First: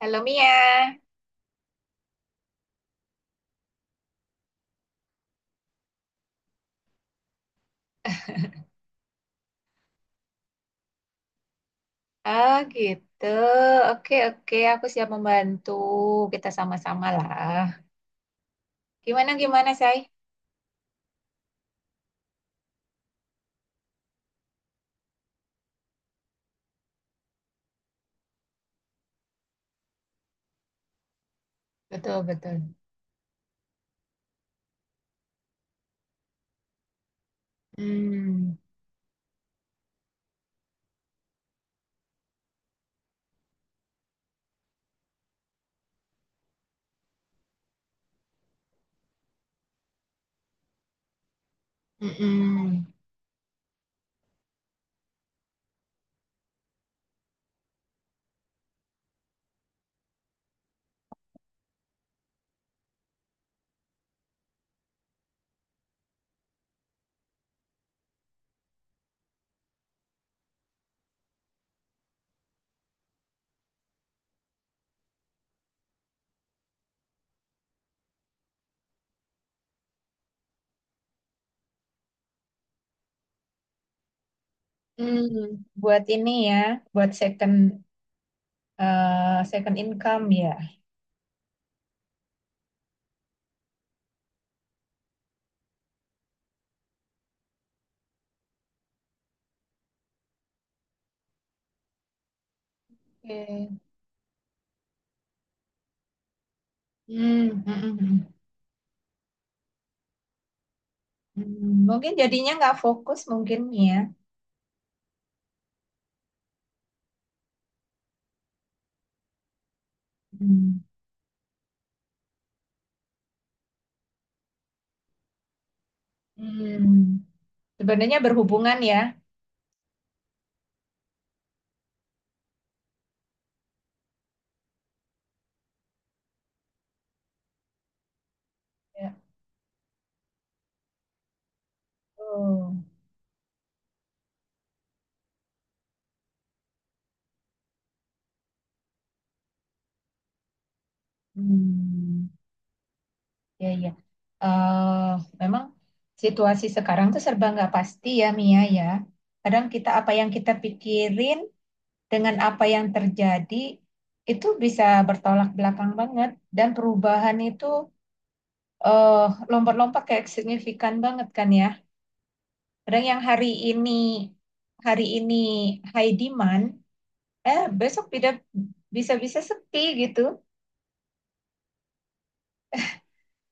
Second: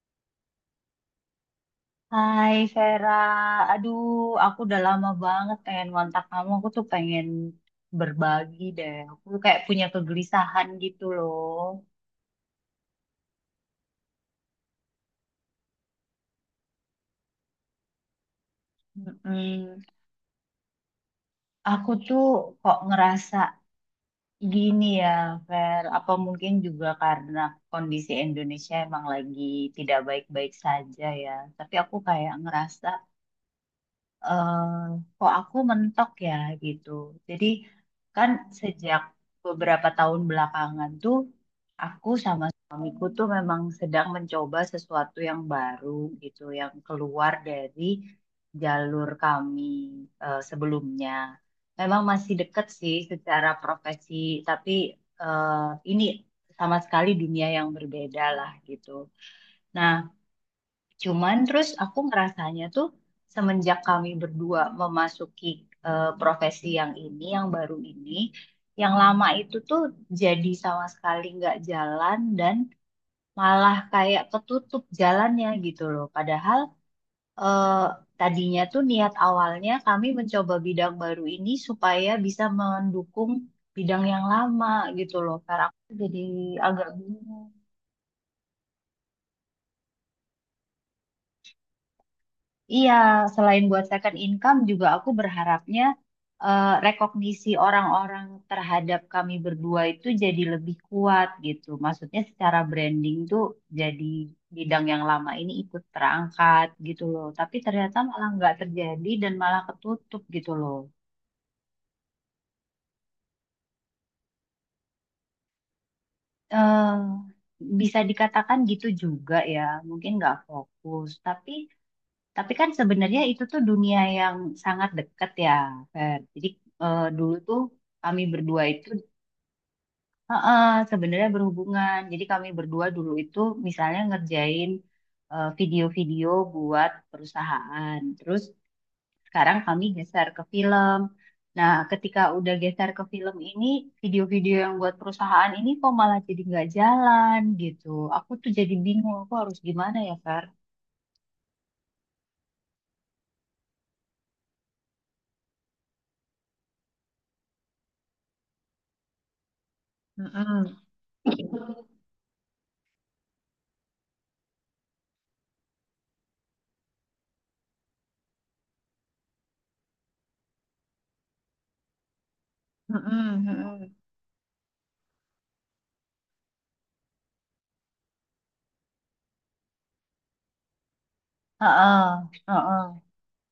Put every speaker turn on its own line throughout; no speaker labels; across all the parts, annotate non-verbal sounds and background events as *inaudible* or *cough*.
Halo Mia.
Hai Vera, aduh aku udah lama banget pengen ngontak kamu, aku tuh pengen berbagi deh, aku kayak punya kegelisahan gitu loh.
Ah gitu. Oke oke, aku siap membantu. Kita sama-sama lah. Gimana gimana,
Mm-mm.
Say?
Aku tuh kok ngerasa gini ya Ver, apa mungkin juga karena kondisi Indonesia emang lagi tidak baik-baik saja ya, tapi aku
Betul
kayak
betul.
ngerasa eh kok aku mentok ya gitu. Jadi kan
Hmm.
sejak beberapa tahun belakangan tuh aku sama suamiku tuh memang sedang mencoba sesuatu yang baru gitu, yang keluar dari jalur kami sebelumnya. Memang masih dekat
Mm-mm.
sih secara profesi, tapi eh, ini sama sekali dunia yang berbeda lah gitu. Nah, Cuman terus aku ngerasanya tuh semenjak kami berdua memasuki profesi yang ini, yang baru ini, yang lama itu tuh jadi sama sekali nggak jalan dan malah kayak ketutup jalannya gitu loh. Padahal eh, tadinya tuh niat awalnya kami mencoba bidang baru ini supaya bisa mendukung bidang yang lama gitu loh.
Hmm.
Karena aku
Buat
jadi
ini ya,
agak
buat
bingung.
second income ya.
Iya, selain buat second income juga aku berharapnya rekognisi orang-orang terhadap kami berdua itu jadi lebih kuat gitu. Maksudnya secara branding tuh
Oke.
jadi bidang yang lama ini ikut terangkat gitu loh. Tapi
Hmm.
ternyata
Mm-mm.
malah
Hmm.
nggak terjadi dan malah ketutup gitu loh.
Hmm, mungkin jadinya nggak fokus mungkin ya.
eh Bisa dikatakan gitu juga ya, mungkin nggak
Hmm.
fokus. Tapi kan sebenarnya itu tuh dunia yang sangat dekat ya, Fer. Jadi
Hmm.
dulu tuh
Sebenarnya
kami berdua
berhubungan
itu
ya.
heeh, sebenarnya berhubungan. Jadi kami berdua dulu itu misalnya ngerjain video-video buat perusahaan. Terus
Ya.
sekarang kami geser ke film. Nah, ketika udah
Oh.
geser ke film ini, video-video yang buat perusahaan ini kok malah jadi nggak jalan gitu. Aku tuh jadi bingung, aku harus gimana ya, Fer?
Hmm. Iya, iya. Eh, Memang situasi sekarang tuh serba nggak pasti ya, Mia ya. Kadang kita apa yang kita
Mm-mm,
pikirin dengan apa yang terjadi itu bisa bertolak belakang banget, dan perubahan itu eh, lompat-lompat kayak signifikan banget kan ya. Kadang yang
mm-mm,
hari ini
mm-mm.
hari ini high demand, besok tidak, bisa-bisa sepi gitu.
Heeh, heeh.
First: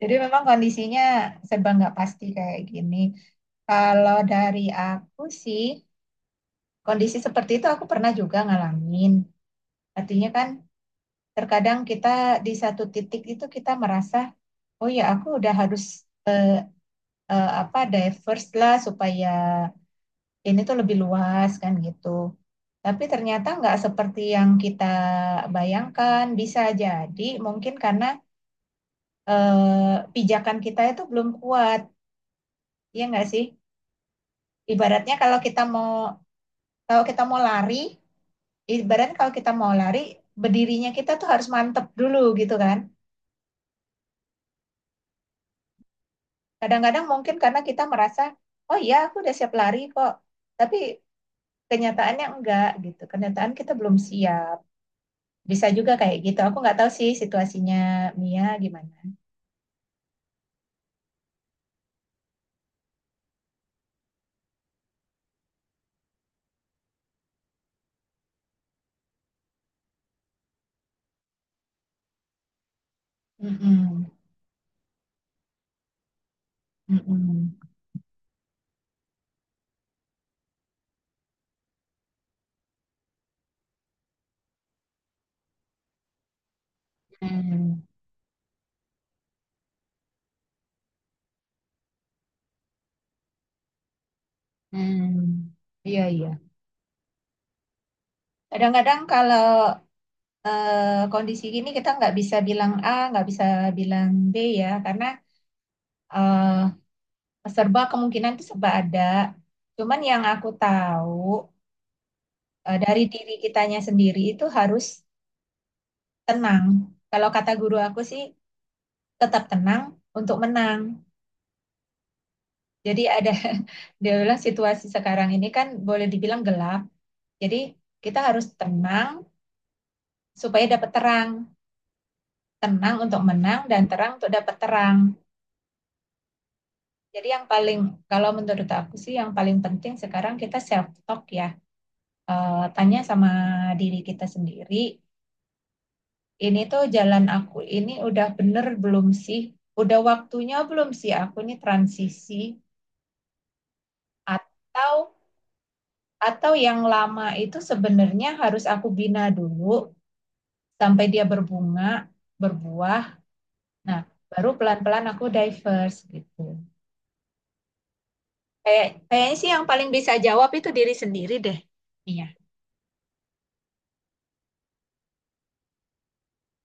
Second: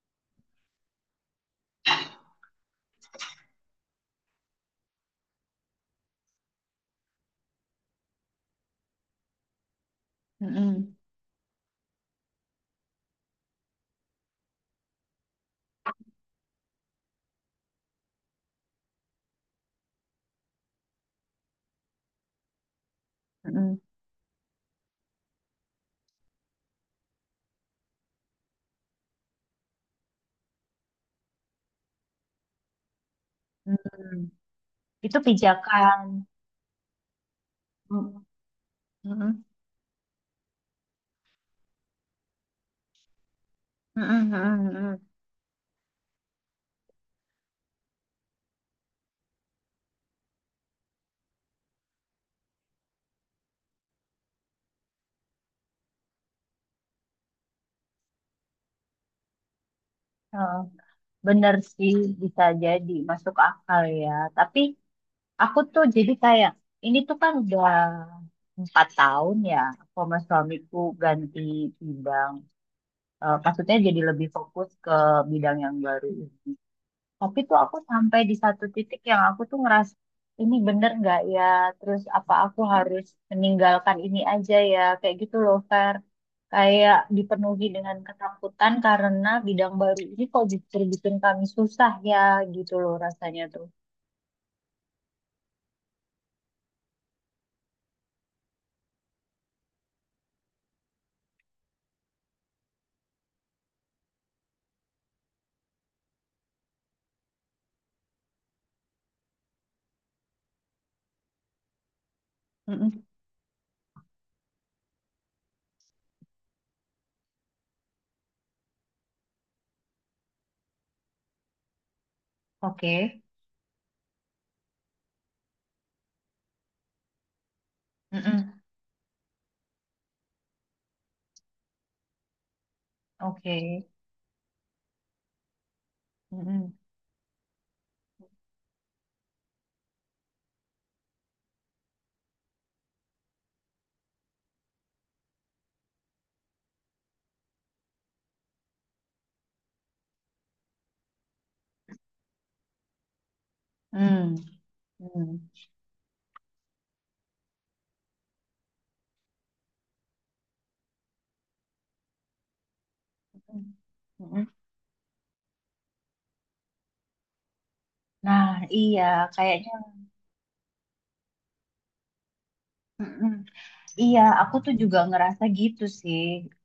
Jadi memang kondisinya serba nggak pasti kayak gini. Kalau dari aku sih, kondisi seperti itu aku pernah juga ngalamin. Artinya kan
Mm-mm,
terkadang kita di satu titik itu kita merasa, oh ya aku udah harus eh, apa diverse lah supaya ini tuh lebih luas kan gitu. Tapi ternyata nggak
mm-mm,
seperti yang kita bayangkan. Bisa jadi mungkin karena pijakan kita itu belum kuat, ya nggak sih?
mm-mm.
Ibaratnya
Itu pijakan.
kalau kita mau lari
Mm,
ibarat kalau
mm-mm,
kita mau lari, berdirinya kita tuh harus mantep dulu gitu kan.
mm-mm, mm-mm, mm-mm.
Kadang-kadang mungkin karena kita merasa, oh iya aku udah siap lari kok. Tapi kenyataannya enggak gitu. Kenyataan kita belum siap. Bisa juga kayak gitu. Aku nggak tahu sih situasinya Mia gimana.
Heeh. Bener sih, bisa jadi masuk akal ya. Tapi aku tuh jadi kayak ini tuh kan udah 4 tahun ya aku sama suamiku ganti bidang. Eh, maksudnya jadi
Mm-mm.
lebih fokus ke bidang yang baru. Tapi
Mm-mm.
tuh aku sampai di satu titik yang aku tuh ngerasa ini bener nggak ya? Terus apa aku harus meninggalkan ini aja ya? Kayak gitu loh, Fer. Kayak dipenuhi
Mm.
dengan ketakutan karena bidang baru ini kok justru bikin kami susah ya gitu loh rasanya tuh.
Mm. Iya, iya. Kadang-kadang kalau kondisi gini kita nggak bisa bilang A, nggak bisa bilang B ya, karena eh, serba kemungkinan itu serba ada. Cuman yang aku tahu dari
Mm-mm.
diri kitanya sendiri itu harus tenang. Kalau kata guru aku sih tetap tenang untuk menang.
Oke.
Jadi ada *laughs* dia bilang situasi sekarang ini kan boleh dibilang gelap. Jadi kita harus
Mm-mm.
tenang supaya dapat terang. Tenang untuk menang dan
Oke.
terang untuk dapat terang.
Mm-mm.
Jadi yang paling kalau menurut aku sih yang paling penting sekarang kita self talk ya. Tanya sama diri kita sendiri, ini tuh jalan aku ini udah bener belum sih? Udah waktunya belum sih aku nih transisi,
Mm.
atau
Mm.
yang lama itu sebenarnya harus aku bina dulu sampai dia berbunga, berbuah. Nah,
Mm.
baru pelan-pelan aku diverse gitu.
Nah,
Kayak
iya,
kayaknya sih yang
kayaknya.
paling bisa jawab itu diri sendiri deh. Iya.
Mm-mm. Iya, aku tuh juga ngerasa gitu sih.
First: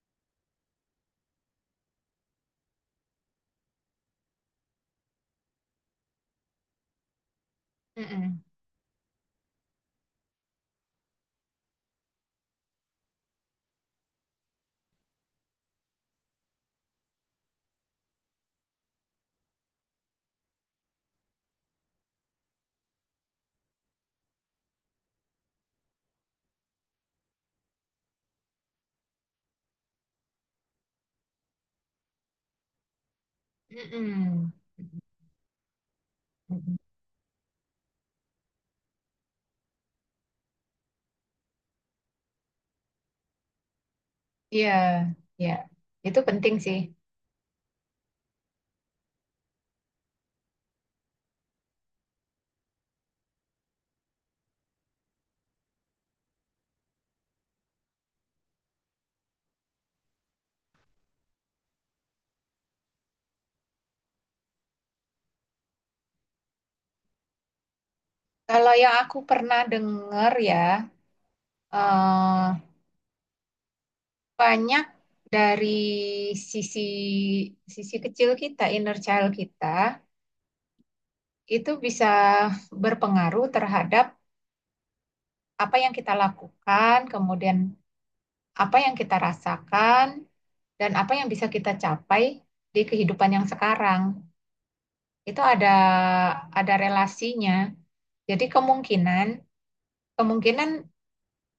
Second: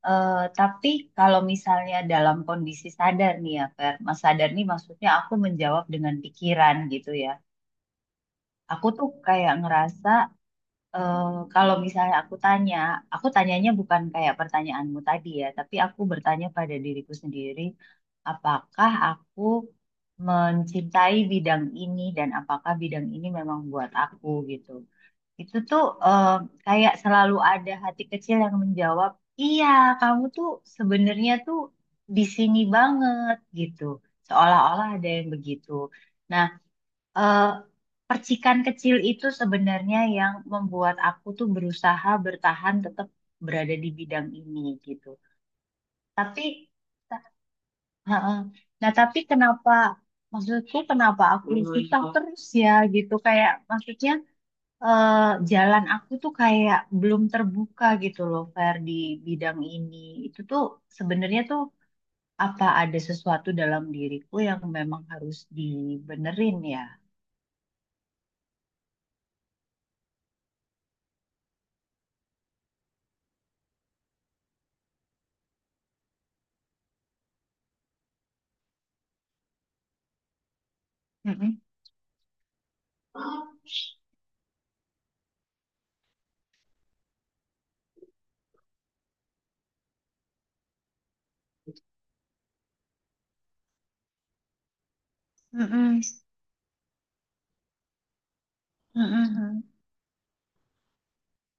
Eh, tapi kalau misalnya dalam kondisi sadar nih ya, Fer. Mas sadar nih maksudnya aku menjawab dengan pikiran gitu ya.
Mm-mm.
Aku tuh kayak ngerasa eh, kalau misalnya aku tanya, aku tanyanya bukan kayak pertanyaanmu tadi ya, tapi aku bertanya pada diriku sendiri, apakah aku mencintai bidang ini dan apakah bidang ini memang buat aku gitu. Itu tuh eh, kayak selalu ada hati kecil yang menjawab, iya kamu tuh sebenarnya tuh di sini banget gitu.
Mm-mm.
Seolah-olah ada yang begitu. Nah,
Mm-mm.
eh, percikan kecil itu sebenarnya yang membuat aku tuh berusaha bertahan tetap berada di bidang ini
Iya,
gitu.
iya. Itu
Tapi,
penting sih.
heeh, nah tapi kenapa, maksudku kenapa aku susah terus ya gitu. Kayak maksudnya eh, jalan aku tuh kayak belum terbuka gitu loh, Fer, di bidang ini. Itu tuh sebenarnya tuh apa ada sesuatu dalam diriku yang memang harus dibenerin ya?
Kalau yang aku pernah dengar ya, eh, banyak dari sisi sisi kecil kita, inner child kita,
Mm-mm.
itu bisa berpengaruh terhadap apa yang kita lakukan, kemudian apa yang kita rasakan, dan apa yang bisa kita capai di kehidupan yang sekarang. Itu ada
Mm-mm.
ada relasinya. Jadi kemungkinan
Mm-mm.
kemungkinan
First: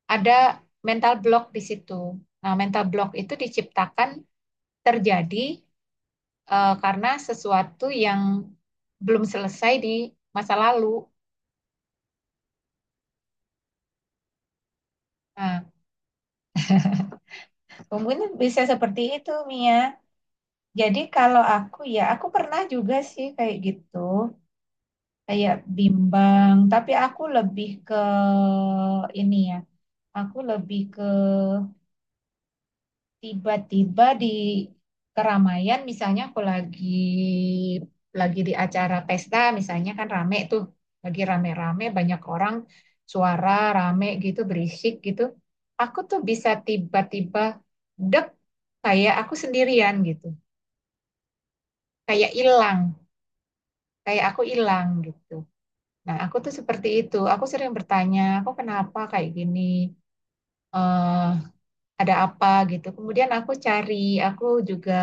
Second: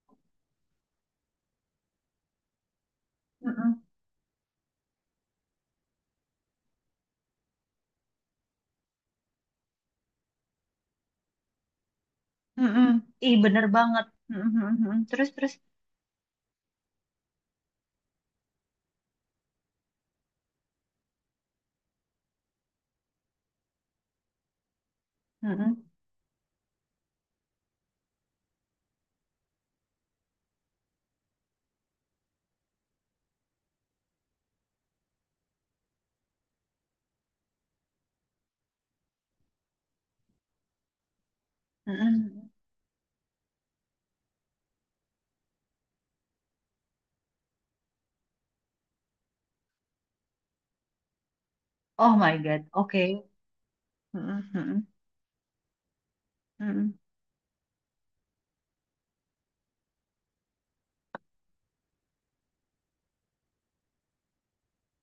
ada mental block di situ. Nah, mental block itu
Mm-mm.
terjadi karena sesuatu yang belum selesai di masa lalu.
Mm-mm. Ih, bener banget. Mm-mm. Terus, terus.
Nah, mungkin bisa seperti itu, Mia. Jadi kalau aku ya, aku pernah juga sih kayak gitu, kayak
Mm-mm.
bimbang. Tapi ini ya, aku lebih ke tiba-tiba di keramaian. Misalnya aku lagi di acara pesta, misalnya kan rame tuh, lagi rame-rame banyak
Mm-mm.
orang, suara rame gitu, berisik gitu, aku tuh bisa tiba-tiba dek, kayak aku sendirian gitu,
Oh
kayak
my God.
hilang
Oke.
kayak aku
Mm-mm.
hilang gitu. Nah, aku tuh seperti
Mm-mm.
itu. Aku sering bertanya aku kenapa kayak gini, eh ada apa gitu. Kemudian aku cari, aku juga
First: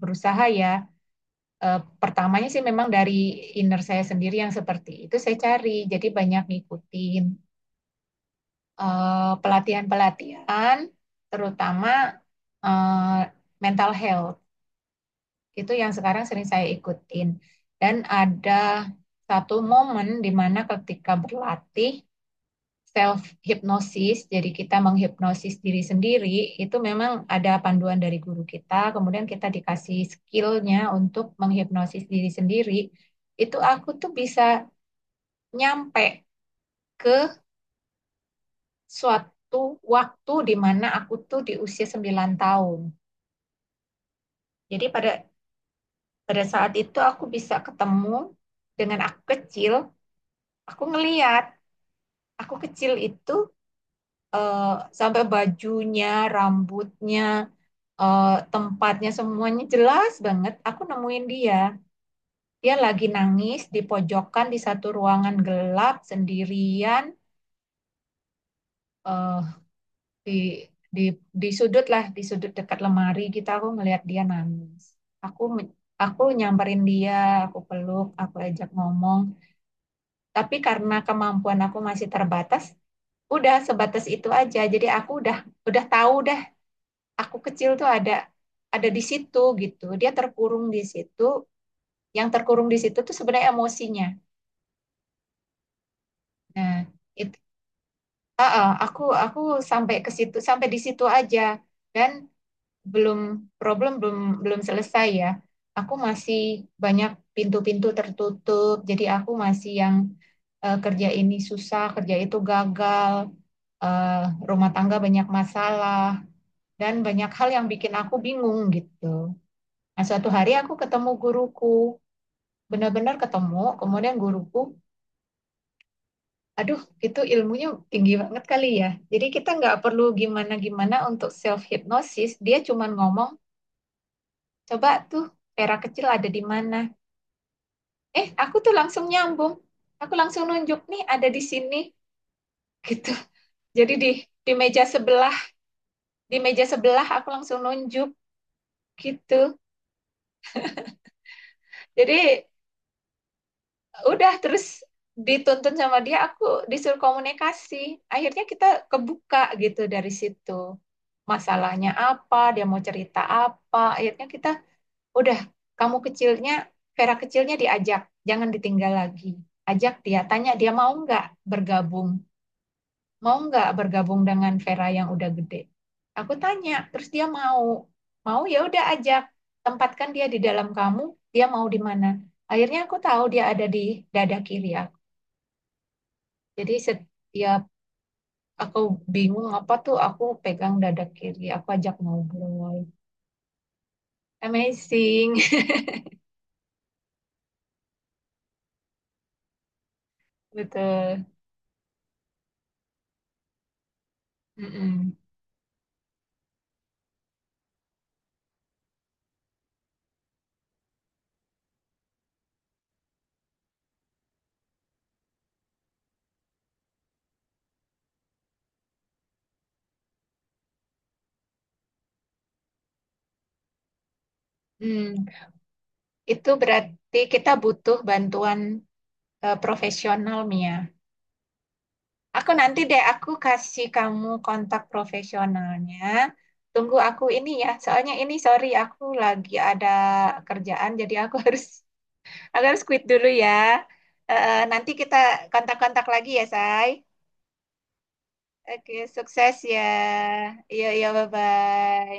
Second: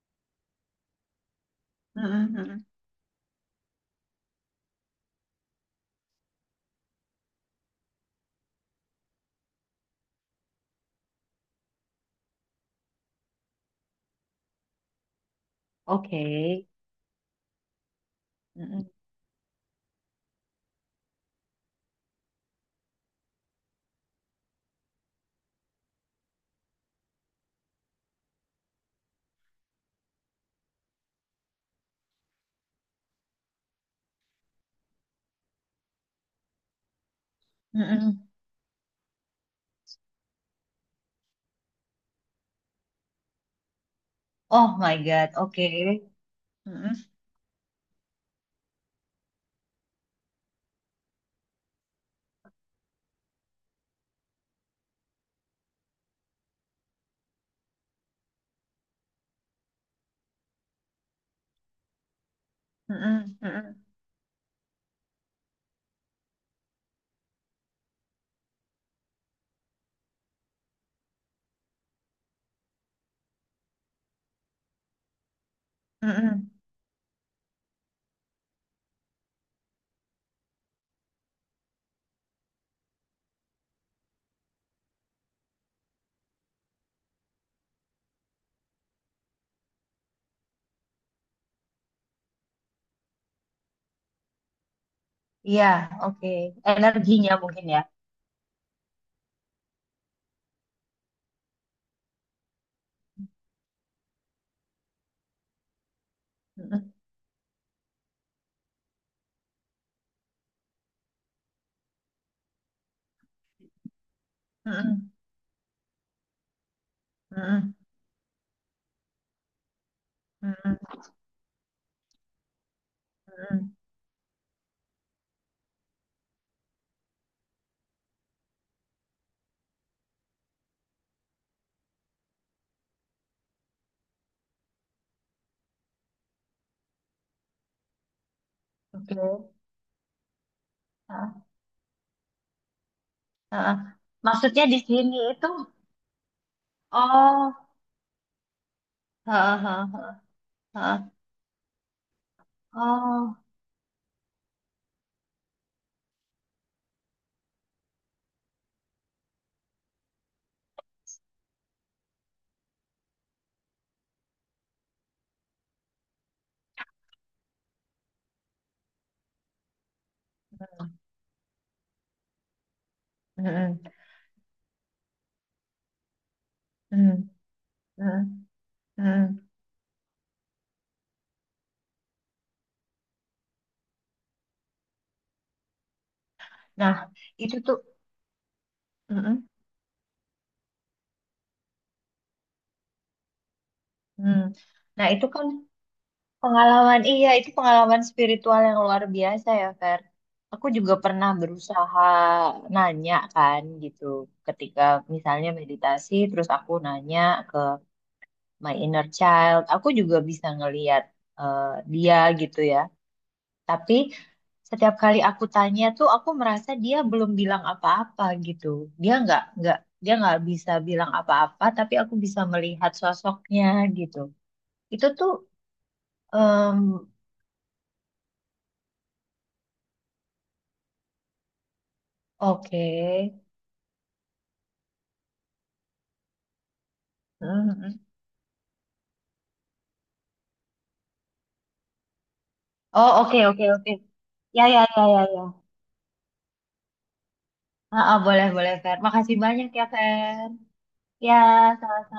berusaha ya, pertamanya sih
Mm-mm.
memang dari inner saya sendiri yang seperti itu saya cari. Jadi banyak ngikutin pelatihan-pelatihan, terutama eh, mental health. Itu yang
Oke.
sekarang sering saya ikutin. Dan ada
Mm-mm.
satu momen di mana ketika berlatih self hipnosis, jadi kita menghipnosis diri sendiri, itu memang ada panduan dari guru kita, kemudian kita dikasih skillnya untuk menghipnosis diri sendiri, itu aku tuh bisa nyampe ke
Mm-mm.
suatu waktu di mana aku tuh di usia 9 tahun.
Oh
Jadi
my
pada
God. Oke.
pada saat itu aku bisa ketemu dengan aku kecil. Aku ngeliat aku kecil itu eh, sampai bajunya, rambutnya, tempatnya semuanya jelas banget. Aku nemuin dia. Dia lagi
Mm-mm,
nangis
mm-mm,
di pojokan di satu ruangan gelap sendirian, eh, di di di sudut dekat lemari gitu, aku ngelihat dia nangis. Aku me- aku
mm-mm.
nyamperin dia, aku peluk, aku ajak ngomong. Tapi karena kemampuan aku masih terbatas, udah sebatas itu aja. Jadi aku udah tahu dah aku kecil tuh ada di situ gitu. Dia terkurung di situ, yang terkurung di situ tuh sebenarnya emosinya.
Iya, oke.
Nah,
Energinya
itu
mungkin ya.
aku sampai di situ aja, dan belum problem belum belum selesai ya. Aku masih
Mm-mm,
banyak pintu-pintu tertutup, jadi aku masih yang kerja ini susah, kerja itu gagal, eh, rumah tangga
mm-mm,
banyak masalah, dan banyak hal yang
mm-mm,
bikin aku bingung gitu. Nah, suatu hari aku
mm-mm,
ketemu guruku, benar-benar ketemu.
mm-mm.
Kemudian guruku Aduh, itu ilmunya tinggi banget kali ya. Jadi kita nggak perlu gimana-gimana untuk self hypnosis. Dia cuma ngomong, coba tuh pera kecil ada di mana. Aku tuh langsung
Oke.
nyambung. Aku langsung nunjuk nih, ada di
Ah,
sini, gitu.
ah, ah.
Jadi di
Maksudnya di
meja
sini
sebelah,
itu,
di meja sebelah aku
oh,
langsung nunjuk gitu.
ah, ah, ah, ah, ah.
Jadi
Oh,
udah, terus dituntun sama dia, aku disuruh komunikasi, akhirnya kita kebuka gitu. Dari situ masalahnya apa, dia mau cerita apa, akhirnya kita udah, kamu kecilnya Vera kecilnya diajak jangan ditinggal lagi, ajak dia, tanya dia bergabung mau nggak
mm-mm,
bergabung dengan Vera yang udah gede. Aku tanya, terus dia
mm-mm,
mau,
mm-mm,
ya udah ajak,
mm-mm.
tempatkan dia di dalam kamu, dia mau di mana. Akhirnya aku tahu dia ada di dada kiri aku. Jadi
Nah, itu
setiap
tuh,
aku
mm-mm,
bingung apa tuh, aku pegang dada kiri, aku ajak ngobrol.
mm. Nah, itu
Amazing,
kan. Pengalaman, iya itu pengalaman spiritual yang luar biasa ya, Fer.
*laughs*
Aku juga
betul.
pernah berusaha nanya kan gitu, ketika
Mm-mm.
misalnya meditasi, terus aku nanya ke my inner child, aku juga bisa ngeliat eh, dia gitu ya. Tapi setiap kali aku tanya tuh, aku merasa dia belum bilang apa-apa gitu. Dia nggak nggak dia nggak bisa bilang apa-apa, tapi aku bisa melihat sosoknya gitu. Itu
Hmm,
tuh
itu
em,
berarti kita butuh bantuan profesional, Mia. Aku nanti
oke.
deh, aku kasih kamu kontak profesionalnya. Tunggu aku ini ya,
Hmm.
soalnya ini sorry aku lagi ada kerjaan, jadi aku *laughs* aku harus quit
Oh,
dulu
oke,
ya.
oke, oke. Ya, ya,
Nanti
ya,
kita
ya, ya.
kontak-kontak lagi ya, Say.
Ah, ah, boleh, boleh,
Oke,
Fer. Makasih
sukses
banyak
ya.
ya, Fer.
Iya, iya,
Ya,
bye-bye.